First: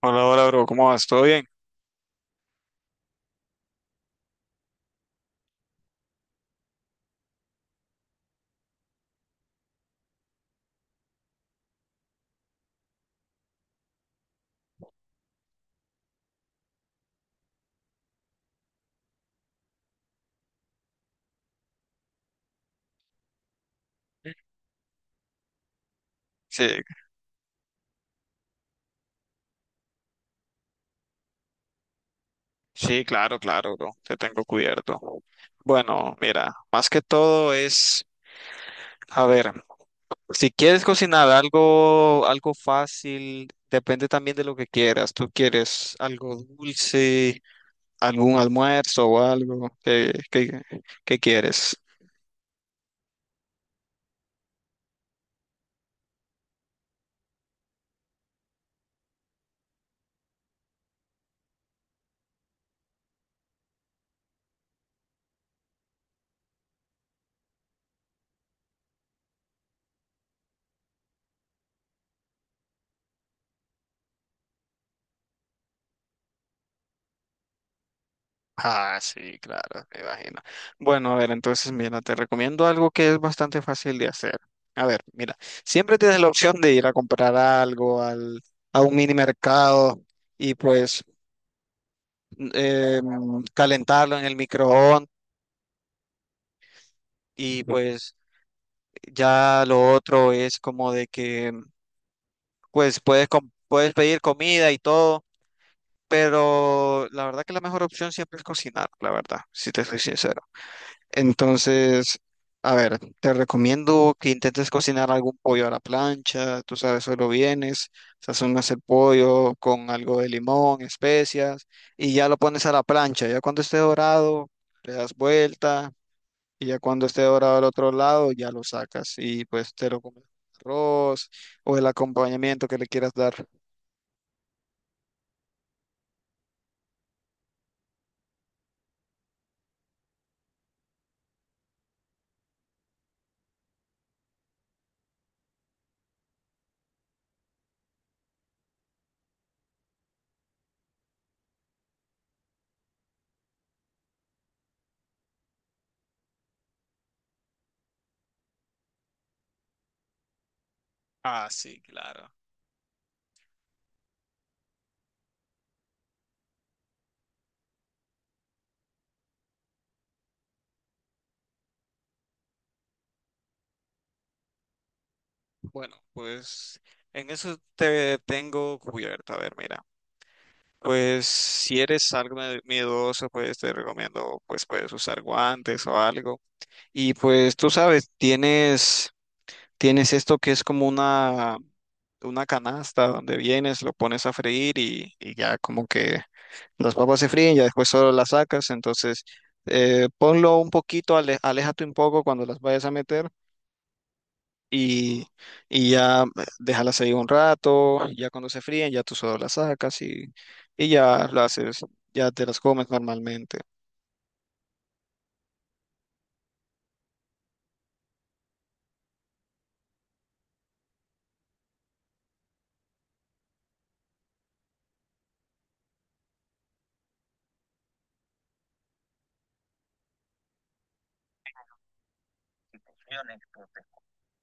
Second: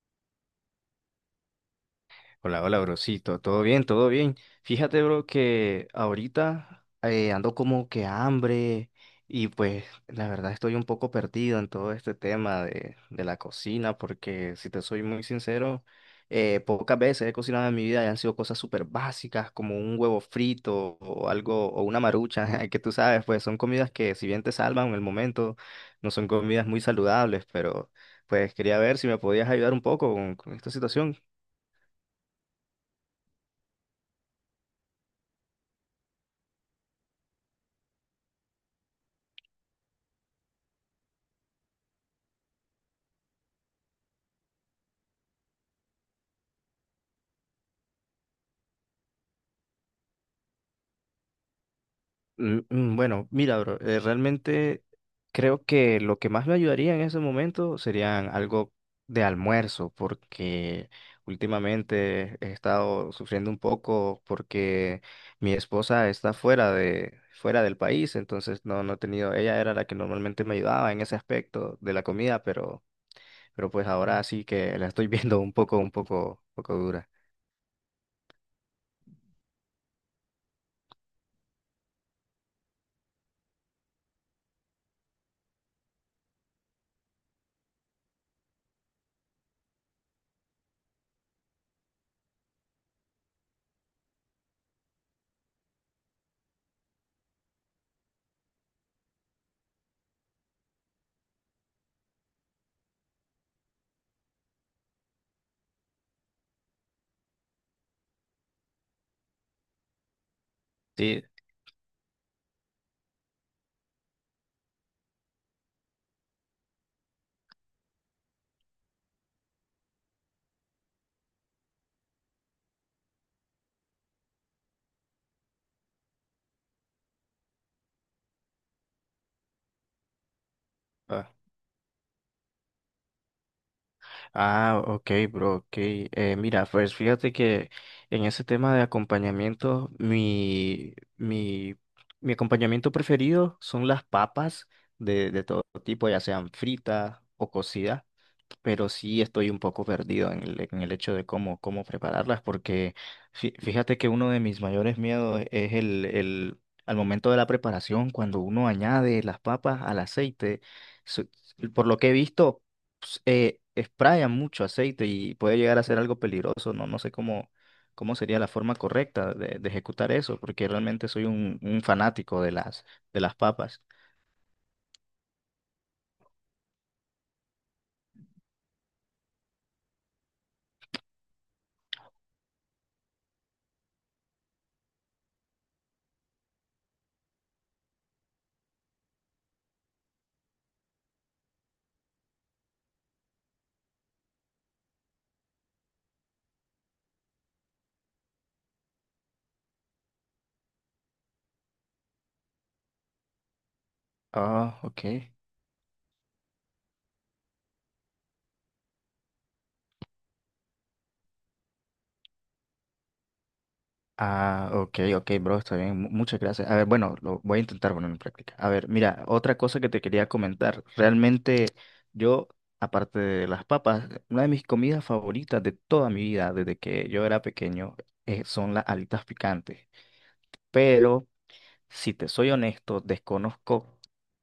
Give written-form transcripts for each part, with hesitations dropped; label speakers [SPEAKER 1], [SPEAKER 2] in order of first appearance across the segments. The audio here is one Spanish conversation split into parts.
[SPEAKER 1] Hola, hola, bro, ¿cómo vas? ¿Todo bien?
[SPEAKER 2] Hola, hola, brocito. Todo bien, todo bien. Fíjate, bro, que ahorita ando como que hambre, y pues la verdad estoy un poco perdido en todo este tema de la cocina porque si te soy muy sincero, pocas veces he cocinado en mi vida y han sido cosas súper básicas como un huevo frito o algo o una marucha, que tú sabes, pues son comidas que si bien te salvan en el momento, no son
[SPEAKER 1] Sí,
[SPEAKER 2] comidas muy saludables, pero pues quería ver si me podías ayudar un poco con esta situación.
[SPEAKER 1] sí, claro, claro, bro, te tengo cubierto. Bueno, mira, más que todo es, a ver, si quieres cocinar algo, algo fácil, depende también de lo que quieras. ¿Tú quieres algo dulce, algún almuerzo o algo? ¿¿Qué quieres?
[SPEAKER 2] Bueno, mira, bro, realmente creo que lo que más me ayudaría en ese momento serían algo de almuerzo, porque últimamente he estado sufriendo un poco porque mi esposa está fuera del país, entonces no he tenido, ella era la que normalmente me ayudaba en ese aspecto de la comida, pero pues ahora sí que la estoy viendo un poco dura.
[SPEAKER 1] Ah, sí, claro, me imagino. Bueno, a ver, entonces mira, te recomiendo algo que es bastante fácil de hacer. A ver, mira, siempre tienes la opción de ir a comprar algo al, a un mini mercado y pues calentarlo en el microondas y pues ya lo otro es como de que pues puedes, puedes pedir comida y todo, pero la verdad que la mejor opción siempre es cocinar, la verdad, si te soy sincero.
[SPEAKER 2] Sí.
[SPEAKER 1] Entonces, a ver, te recomiendo que intentes cocinar algún pollo a la plancha, tú sabes, solo vienes, sazonas el pollo con algo de limón, especias, y ya lo pones a la plancha. Ya cuando esté dorado, le das vuelta, y ya cuando esté dorado al otro lado, ya lo sacas y pues te lo comes con
[SPEAKER 2] Ah.
[SPEAKER 1] arroz o el acompañamiento que le quieras dar.
[SPEAKER 2] Ah, ok, bro, ok. Mira, pues fíjate que en ese tema de acompañamiento, mi acompañamiento preferido son las papas de todo tipo, ya sean fritas o cocidas, pero sí estoy un poco perdido en el hecho de cómo prepararlas, porque fíjate que uno de mis mayores miedos es al momento de la preparación, cuando uno añade las papas al aceite, su-
[SPEAKER 1] Ah, sí,
[SPEAKER 2] por lo que he
[SPEAKER 1] claro.
[SPEAKER 2] visto, pues, sprayan mucho aceite y puede llegar a ser algo peligroso, no sé cómo sería la forma correcta de ejecutar eso, porque realmente soy un fanático de de las papas.
[SPEAKER 1] Bueno, pues en eso te tengo cubierto. A ver, mira. Pues si eres algo miedoso, pues te recomiendo, pues puedes usar guantes o algo. Y pues tú sabes, tienes esto que es como una canasta donde vienes, lo pones a freír y ya como que las papas se fríen, ya después solo las sacas. Entonces, ponlo un poquito, aléjate un poco cuando las vayas a meter
[SPEAKER 2] Ah,
[SPEAKER 1] y,
[SPEAKER 2] ok.
[SPEAKER 1] y ya déjalas ahí un rato, ya cuando se fríen, ya tú solo las sacas y ya las haces, ya te las comes normalmente.
[SPEAKER 2] Ah, ok, ok, bro, está bien. Muchas gracias. A ver, bueno, lo voy a intentar poner en práctica. A ver, mira, otra cosa que te quería comentar. Realmente yo, aparte de las papas, una de mis comidas favoritas de toda mi vida, desde que yo era pequeño, son las alitas picantes. Pero si te soy honesto, desconozco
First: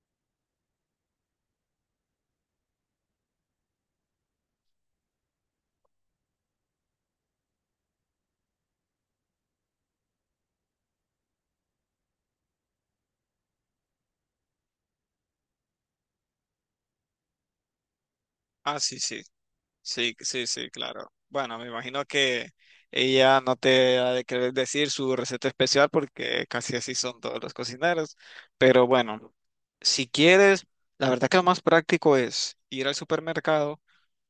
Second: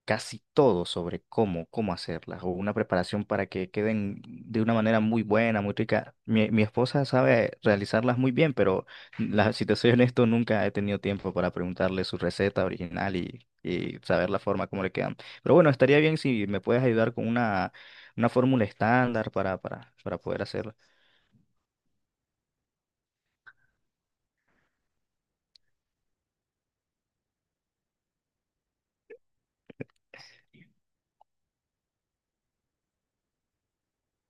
[SPEAKER 2] casi todo sobre cómo hacerlas o una preparación para que queden de una manera muy buena, muy rica. Mi esposa sabe realizarlas muy bien, pero si te soy honesto, nunca he tenido tiempo para preguntarle su receta original y saber la forma como le quedan. Pero bueno, estaría bien si me puedes ayudar con una fórmula
[SPEAKER 1] Ah, sí, sí.
[SPEAKER 2] estándar
[SPEAKER 1] Sí,
[SPEAKER 2] para poder
[SPEAKER 1] sí, sí,
[SPEAKER 2] hacerlo.
[SPEAKER 1] claro. Bueno, me imagino que ella no te ha de querer decir su receta especial porque casi así son todos los cocineros. Pero bueno, si quieres, la verdad que lo más práctico es ir al supermercado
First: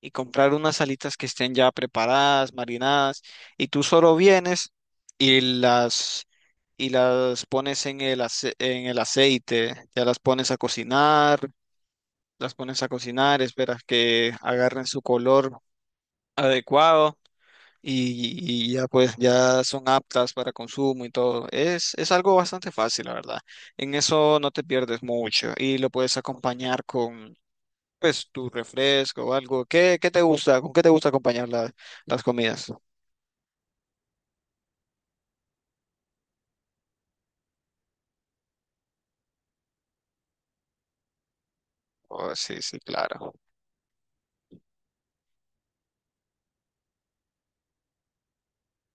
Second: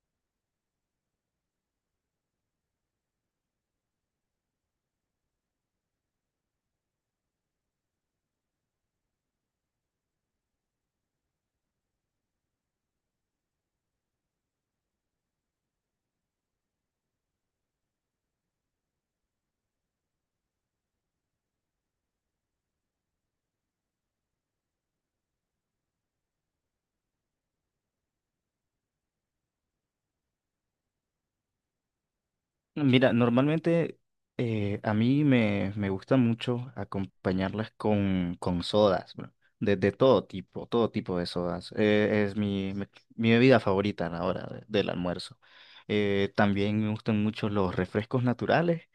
[SPEAKER 1] y comprar unas alitas que estén ya preparadas, marinadas, y tú solo vienes y las y las pones en el en el aceite, ya las pones a cocinar, las pones a cocinar, esperas que agarren su color adecuado y ya pues ya son aptas para consumo y todo. Es algo bastante fácil, la verdad. En eso no te pierdes mucho y lo puedes acompañar con pues tu refresco o algo. ¿Qué, qué te gusta? ¿Con qué te gusta acompañar las comidas?
[SPEAKER 2] Mira, normalmente a mí me gusta mucho acompañarlas con sodas, bro. De todo tipo de sodas.
[SPEAKER 1] Oh, sí, sí, claro.
[SPEAKER 2] Mi bebida favorita a del almuerzo. También me gustan mucho los refrescos naturales,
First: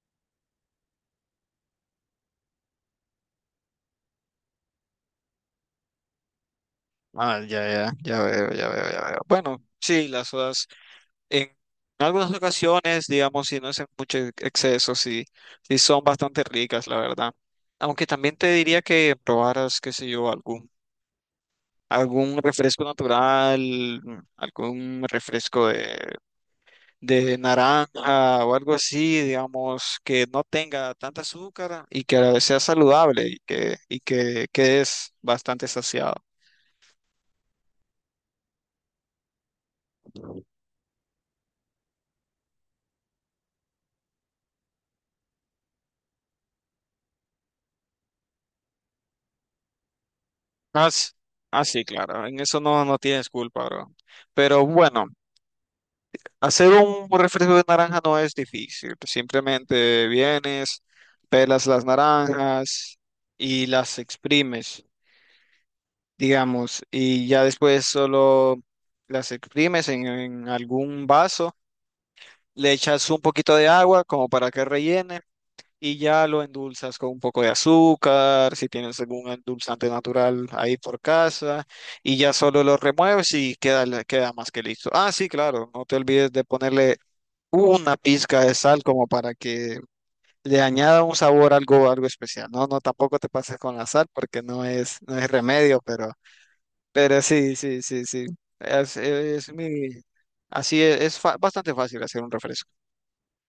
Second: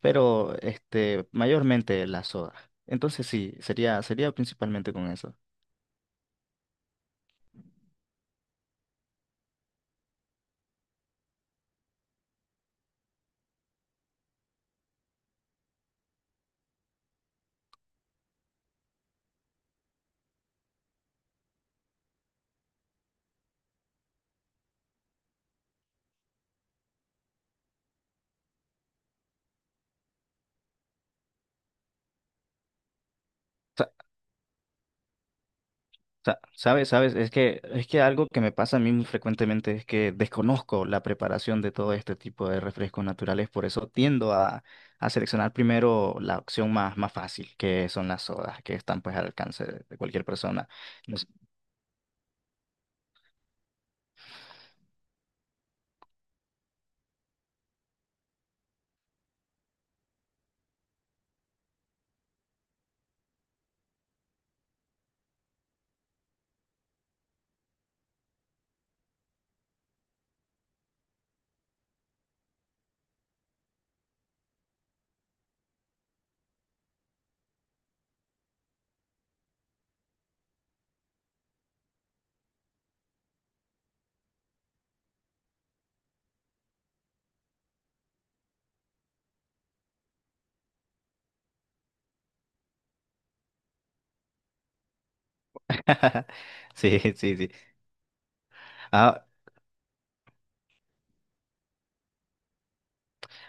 [SPEAKER 2] pero este, mayormente las sodas. Entonces sí, sería principalmente con eso.
[SPEAKER 1] Ah, ya, ya, ya veo, ya veo, ya veo. Bueno, sí, las sodas. En algunas ocasiones, digamos, si no es en mucho exceso, sí, sí son bastante ricas, la verdad. Aunque también te diría que probaras, qué sé yo, algún, algún refresco natural, algún refresco de naranja o algo así, digamos, que no tenga tanta azúcar y que a la vez sea saludable y que es bastante saciado.
[SPEAKER 2] Sabes, es que algo que me pasa a mí muy frecuentemente es que desconozco la preparación de todo este tipo de refrescos naturales, por eso tiendo a seleccionar primero la opción más fácil, que son las sodas, que están pues al alcance de cualquier persona.
[SPEAKER 1] Ah, s-
[SPEAKER 2] No sé.
[SPEAKER 1] ah, sí, claro, en eso no, no tienes culpa, bro. Pero bueno. Hacer un refresco de naranja no es difícil. Simplemente vienes, pelas las naranjas y las exprimes, digamos, y ya después solo las exprimes en algún vaso, le echas un poquito de agua como para que rellene y ya lo endulzas con un poco de azúcar, si tienes algún endulzante natural ahí por casa, y ya solo lo remueves y queda, queda más que listo. Ah, sí, claro, no te olvides de ponerle una pizca de sal como para que le añada un sabor algo, algo especial. No, no, tampoco te pases con la sal porque no es, no es remedio,
[SPEAKER 2] Sí,
[SPEAKER 1] pero
[SPEAKER 2] sí, sí.
[SPEAKER 1] sí, sí, sí, sí.
[SPEAKER 2] Ah.
[SPEAKER 1] Es mi, así es, bastante fácil hacer un refresco.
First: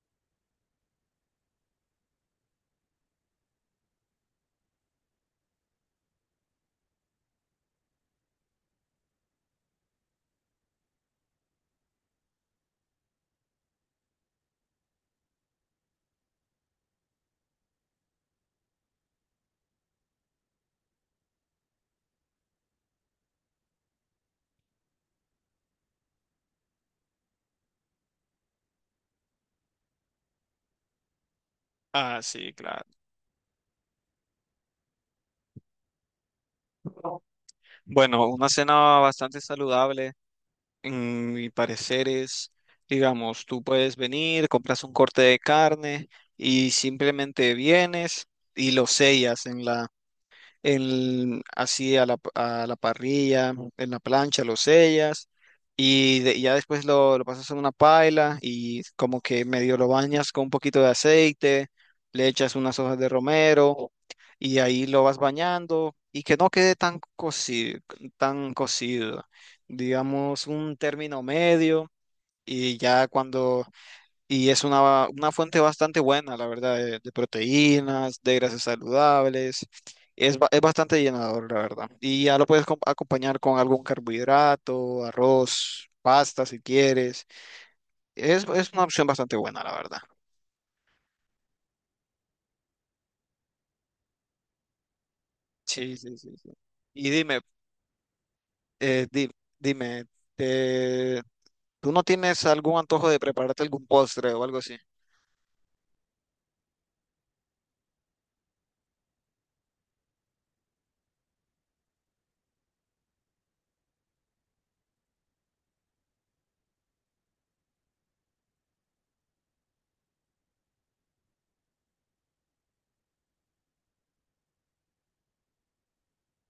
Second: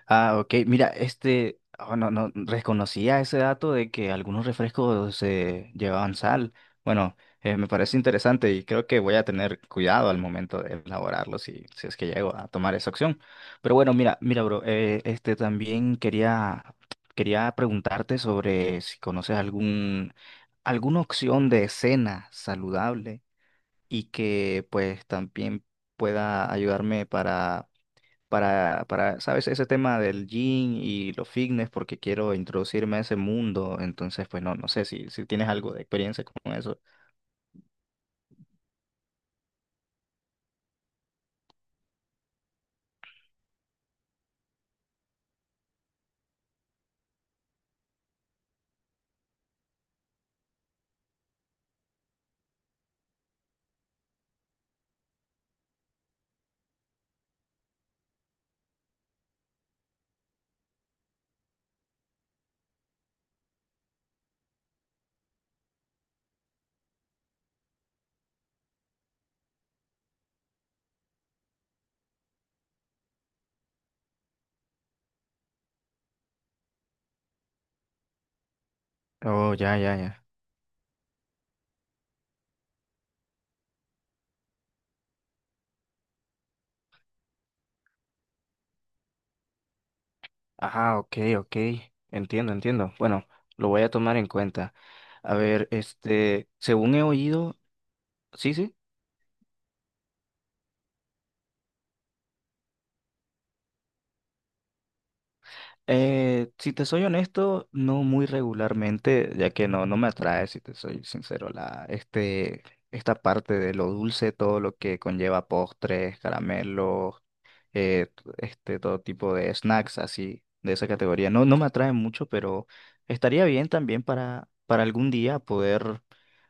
[SPEAKER 2] Ah, ok. Mira, este, oh, no reconocía ese dato de que algunos refrescos llevaban sal. Bueno, me parece interesante y creo que voy a tener cuidado al momento de elaborarlo si es que llego a tomar esa opción. Pero bueno, mira, bro, quería preguntarte sobre si conoces alguna opción de cena saludable y que pues también pueda ayudarme ¿sabes? Ese tema del gym y los fitness, porque
[SPEAKER 1] Ah,
[SPEAKER 2] quiero
[SPEAKER 1] sí, claro.
[SPEAKER 2] introducirme a ese mundo. Entonces, pues no sé si tienes algo de experiencia con eso.
[SPEAKER 1] Bueno, una cena bastante saludable, en mi parecer es, digamos, tú puedes venir, compras un corte de carne y simplemente vienes y lo sellas en la así a la parrilla, en la plancha, lo sellas y ya después lo pasas en una paila y como que medio lo bañas con un poquito de aceite, le echas unas hojas de romero y ahí lo vas bañando y que no quede tan cocido, digamos un término medio y ya cuando y es una fuente bastante buena, la verdad, de proteínas, de grasas
[SPEAKER 2] Oh,
[SPEAKER 1] saludables.
[SPEAKER 2] ya, ya, ya.
[SPEAKER 1] Es, es bastante llenador, la verdad. Y ya lo puedes acompañar con algún carbohidrato, arroz, pasta si quieres. Es una opción bastante buena, la verdad.
[SPEAKER 2] Ajá, ok, ok. Entiendo, entiendo. Bueno, lo voy a tomar en cuenta. A ver,
[SPEAKER 1] Sí, sí, sí,
[SPEAKER 2] este,
[SPEAKER 1] sí.
[SPEAKER 2] según he
[SPEAKER 1] Y dime,
[SPEAKER 2] oído, sí, sí.
[SPEAKER 1] eh, di- dime, eh, ¿tú no tienes algún antojo de prepararte algún postre o algo así?
[SPEAKER 2] Si te soy honesto, no muy regularmente, ya que no me atrae, si te soy sincero, la, este, esta parte de lo dulce, todo lo que conlleva postres, caramelos, este, todo tipo de snacks así, de esa categoría. No me atrae mucho, pero estaría bien también para algún día poder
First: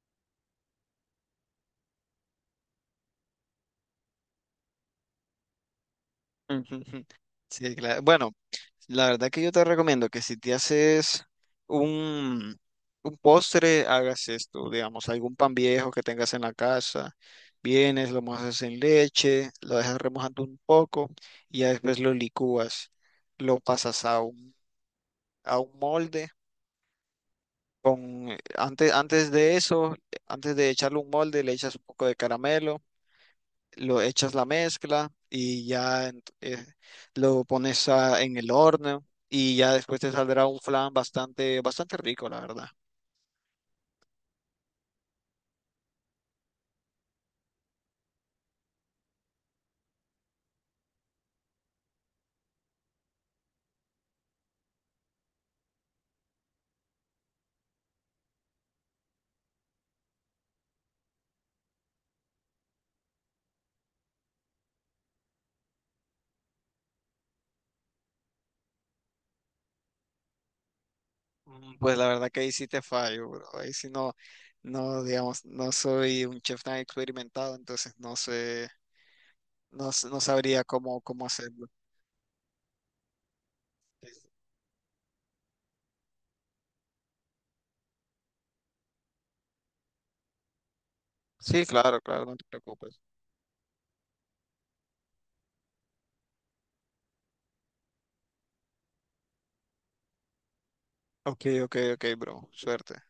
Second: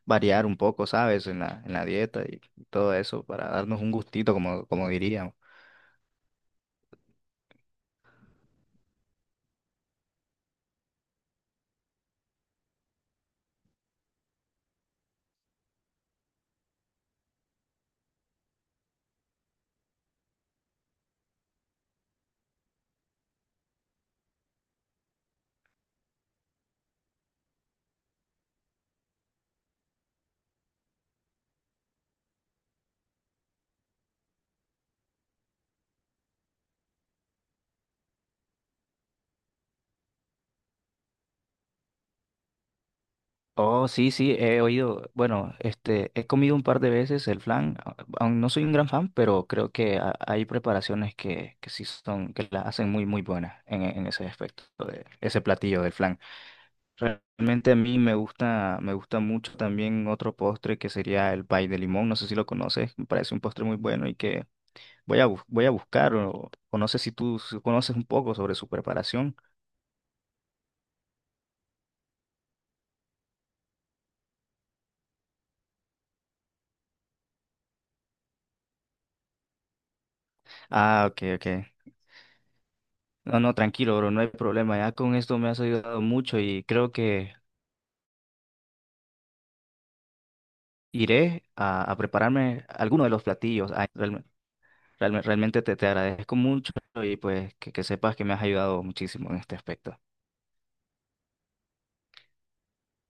[SPEAKER 2] variar un poco, ¿sabes? En en la dieta y todo eso, para darnos un gustito, como diríamos.
[SPEAKER 1] Ujú, ujú. Sí, claro. Bueno. La verdad que yo te recomiendo que si te haces un, un postre, hagas esto, digamos, algún pan viejo que tengas en la casa, vienes, lo mojas en leche, lo dejas remojando un poco y ya después lo licúas, lo pasas a un molde. Con, antes, antes de eso, antes de echarle un molde, le echas un poco de caramelo lo echas la mezcla y ya lo pones en el horno y ya después te saldrá un flan bastante, bastante rico, la verdad.
[SPEAKER 2] Oh, sí, sí, he oído. Bueno, este, he comido un par de veces el flan. Aún no soy un gran fan, pero creo que hay preparaciones que sí son, que la hacen muy buenas en, en ese aspecto de ese platillo del flan. Realmente a mí me gusta mucho también otro postre que sería el pay de limón. No sé si lo conoces, me parece un postre muy bueno y que voy voy a buscar o no sé si conoces un poco sobre su preparación.
[SPEAKER 1] Pues la verdad que ahí sí te fallo, bro. Ahí sí no, no, digamos, no soy un chef tan experimentado, entonces no sé, no, no sabría cómo,
[SPEAKER 2] Ah, ok,
[SPEAKER 1] cómo
[SPEAKER 2] ok.
[SPEAKER 1] hacerlo.
[SPEAKER 2] No, no, tranquilo, bro, no hay problema. Ya con esto me has ayudado mucho y creo que iré
[SPEAKER 1] Sí,
[SPEAKER 2] a
[SPEAKER 1] claro, claro, no
[SPEAKER 2] prepararme
[SPEAKER 1] te preocupes.
[SPEAKER 2] alguno de los platillos. Realmente te agradezco mucho y pues que sepas que me has ayudado muchísimo en este aspecto.
[SPEAKER 1] Ok, ok, ok, bro. Suerte.